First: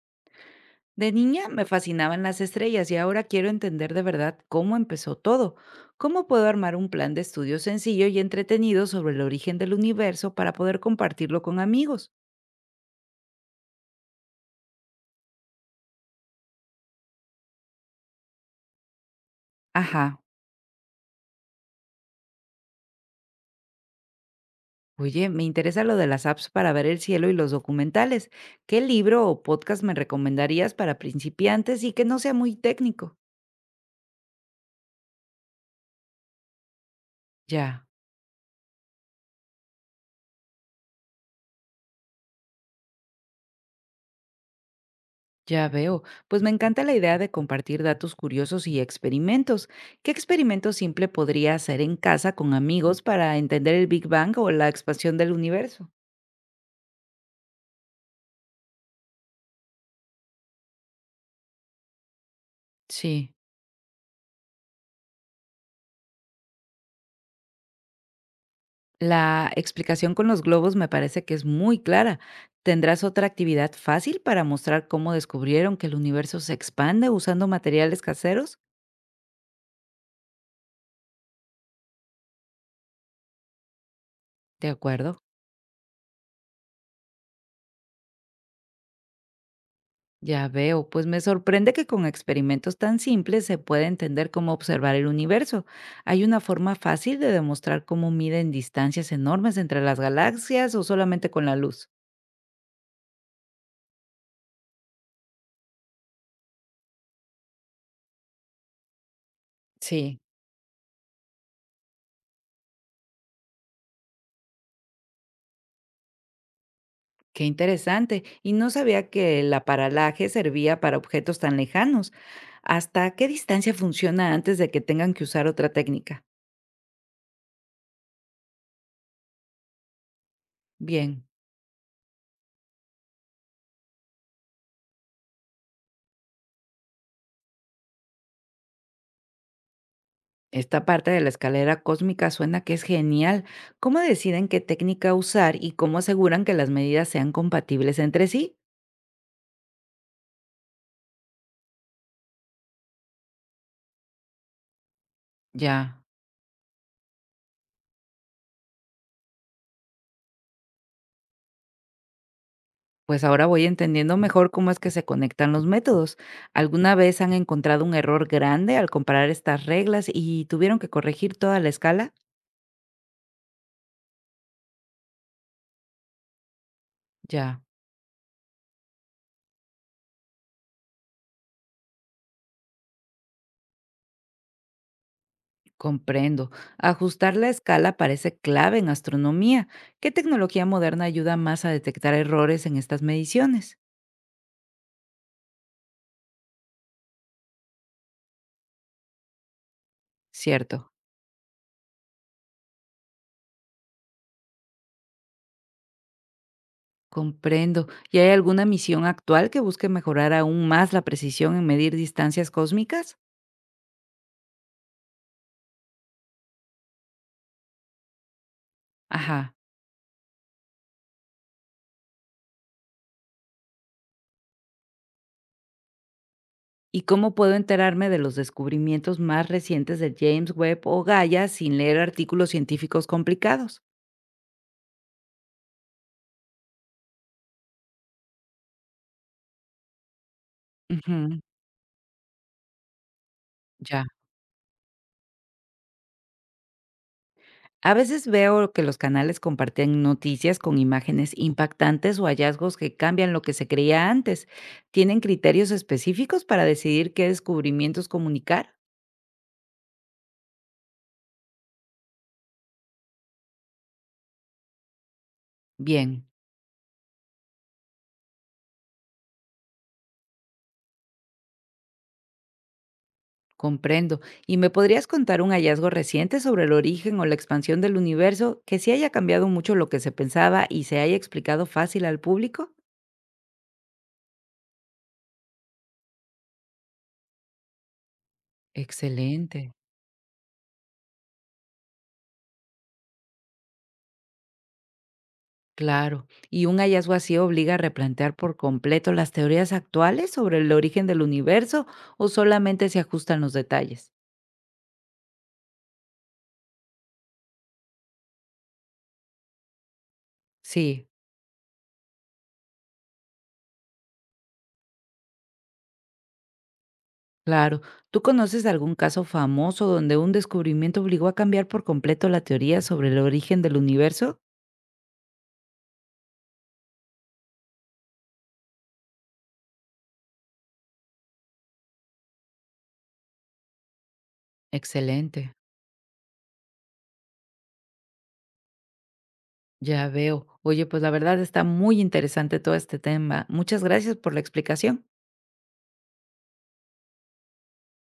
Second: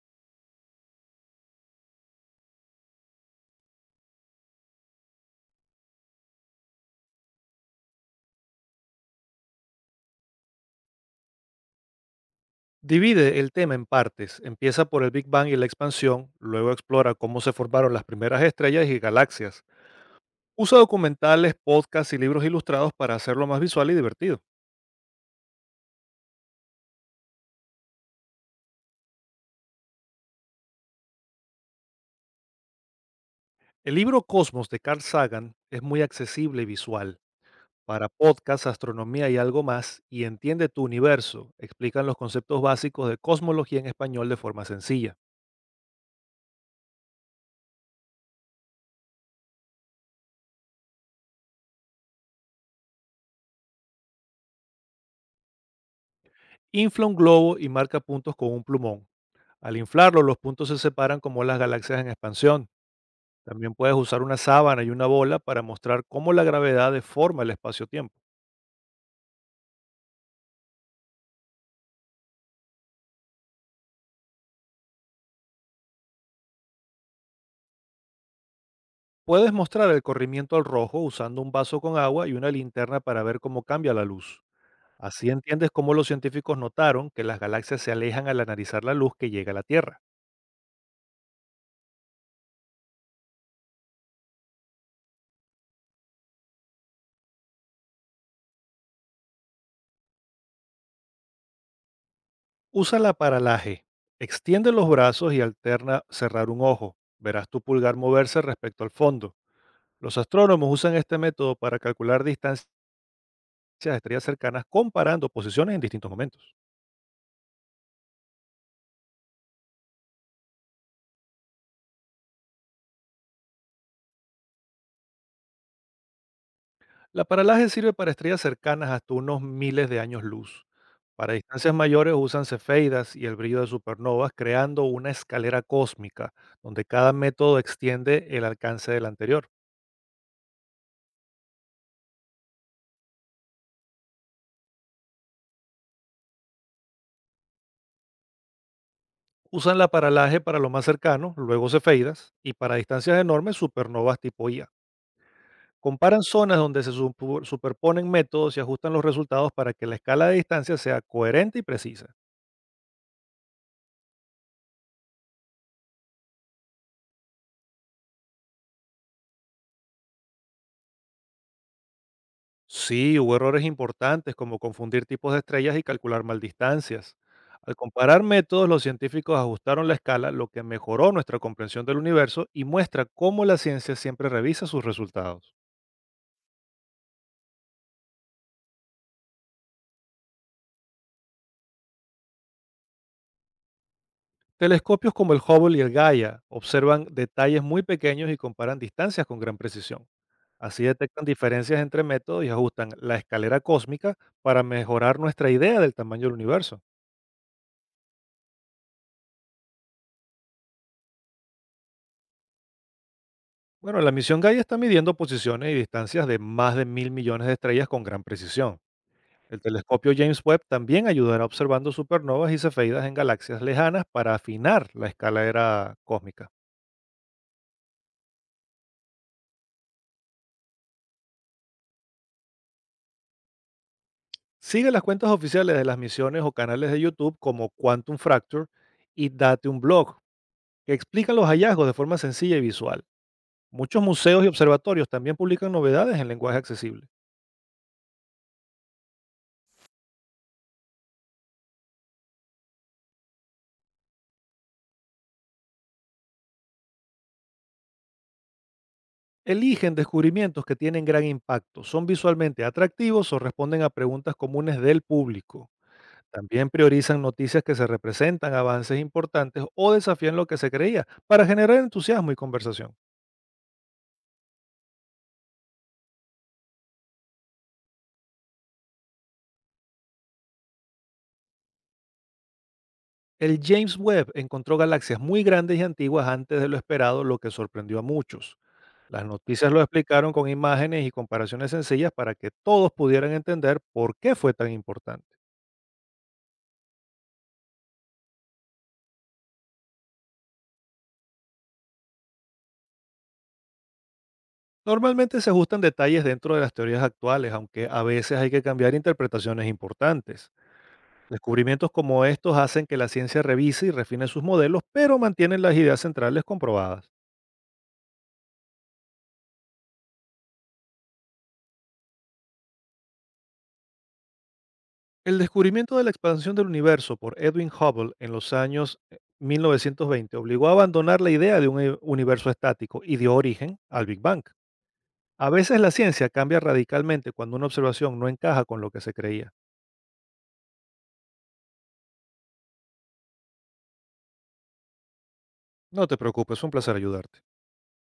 De niña me fascinaban las estrellas y ahora quiero entender de verdad cómo empezó todo. ¿Cómo puedo armar un plan de estudio sencillo y entretenido sobre el origen del universo para poder compartirlo con amigos? Divide el tema en partes. Empieza por el Big Bang y la expansión, luego explora cómo se formaron las primeras estrellas y galaxias. Ajá. Usa documentales, podcasts y libros ilustrados para hacerlo más visual y divertido. Oye, me interesa lo de las apps para ver el cielo y los documentales. ¿Qué libro o podcast me recomendarías para principiantes y que no sea muy técnico? El libro Cosmos de Carl Sagan es muy accesible y visual. Ya. Para podcasts, astronomía y algo más, y Entiende tu universo, explican los conceptos básicos de cosmología en español de forma sencilla. Ya veo, pues me encanta la idea de compartir datos curiosos y experimentos. ¿Qué experimento simple podría hacer en casa con amigos para entender el Big Bang o la expansión del universo? Infla un globo y marca puntos con un plumón. Al inflarlo, los puntos se separan como las galaxias en expansión. Sí. También puedes usar una sábana y una bola para mostrar cómo la gravedad deforma el espacio-tiempo. La explicación con los globos me parece que es muy clara. ¿Tendrás otra actividad fácil para mostrar cómo descubrieron que el universo se expande usando materiales caseros? Puedes mostrar el corrimiento al rojo usando un vaso con agua y una linterna para ver cómo cambia la luz. De acuerdo. Así entiendes cómo los científicos notaron que las galaxias se alejan al analizar la luz que llega a la Tierra. Ya veo, pues me sorprende que con experimentos tan simples se pueda entender cómo observar el universo. ¿Hay una forma fácil de demostrar cómo miden distancias enormes entre las galaxias o solamente con la luz? Usa la paralaje. Extiende los brazos y alterna cerrar un ojo. Verás tu pulgar moverse respecto al fondo. Los Sí, astrónomos usan este método para calcular distancias de estrellas cercanas comparando posiciones en distintos momentos. qué interesante. Y no sabía que el aparalaje servía para objetos tan lejanos. ¿Hasta qué distancia funciona antes de que tengan que usar otra técnica? La paralaje sirve para estrellas cercanas hasta unos miles de años luz. Bien. Para distancias mayores usan cefeidas y el brillo de supernovas, creando una escalera cósmica, donde cada método extiende el alcance del anterior. Esta parte de la escalera cósmica suena que es genial. ¿Cómo deciden qué técnica usar y cómo aseguran que las medidas sean compatibles entre sí? Usan la paralaje para lo más cercano, luego cefeidas, y para distancias enormes, supernovas tipo IA. Ya, Comparan zonas donde se superponen métodos y ajustan los resultados para que la escala de distancia sea coherente y precisa. pues ahora voy entendiendo mejor cómo es que se conectan los métodos. ¿Alguna vez han encontrado un error grande al comparar estas reglas y tuvieron que corregir toda la escala? Sí, hubo errores importantes como confundir tipos de estrellas y calcular mal distancias. Ya, Al comparar métodos, los científicos ajustaron la escala, lo que mejoró nuestra comprensión del universo y muestra cómo la ciencia siempre revisa sus resultados. comprendo. Ajustar la escala parece clave en astronomía. ¿Qué tecnología moderna ayuda más a detectar errores en estas mediciones? Telescopios como el Hubble y el Gaia observan detalles muy pequeños y comparan distancias con gran precisión. Así Cierto. detectan diferencias entre métodos y ajustan la escalera cósmica para mejorar nuestra idea del tamaño del universo. Comprendo. ¿Y hay alguna misión actual que busque mejorar aún más la precisión en medir distancias cósmicas? Bueno, la misión Gaia está midiendo posiciones y distancias de más de 1.000 millones de estrellas con gran precisión. Ajá. El telescopio James Webb también ayudará observando supernovas y cefeidas en galaxias lejanas para afinar la escalera cósmica. ¿Y cómo puedo enterarme de los descubrimientos más recientes de James Webb o Gaia sin leer artículos científicos complicados? Sigue las cuentas oficiales de las misiones o canales de YouTube como Quantum Fracture y Date un Blog, que explican Ujú, los hallazgos de forma sencilla y visual. Muchos ya. museos y observatorios también publican novedades en lenguaje accesible. A veces veo que los canales comparten noticias con imágenes impactantes o hallazgos que cambian lo que se creía antes. ¿Tienen criterios específicos para decidir qué descubrimientos comunicar? Eligen descubrimientos que tienen gran impacto, son visualmente atractivos o responden a preguntas comunes del público. Bien. También priorizan noticias que se representan avances importantes o desafían lo que se creía para generar entusiasmo y conversación. Comprendo. ¿Y me podrías contar un hallazgo reciente sobre el origen o la expansión del universo que sí haya cambiado mucho lo que se pensaba y se haya explicado fácil al público? El James Webb encontró galaxias muy grandes y antiguas antes de lo esperado, lo que sorprendió a muchos. Las noticias Excelente, lo explicaron con imágenes y comparaciones sencillas para que todos pudieran entender por qué fue tan importante. claro. ¿Y un hallazgo así obliga a replantear por completo las teorías actuales sobre el origen del universo o solamente se ajustan los detalles? Normalmente se ajustan detalles dentro de las teorías actuales, aunque a veces hay que cambiar interpretaciones importantes. Sí, Descubrimientos como estos hacen que la ciencia revise y refine sus modelos, pero mantienen las ideas centrales comprobadas. claro. ¿Tú conoces algún caso famoso donde un descubrimiento obligó a cambiar por completo la teoría sobre el origen del universo? El descubrimiento de la expansión del universo por Edwin Hubble en los años 1920 obligó a abandonar la idea de un universo estático y dio origen al Big Bang. A Excelente. veces la ciencia cambia radicalmente cuando una observación no encaja con lo que se creía. Ya veo. Oye, pues la verdad está muy interesante todo este tema. Muchas gracias por la explicación. No te preocupes, es un placer ayudarte.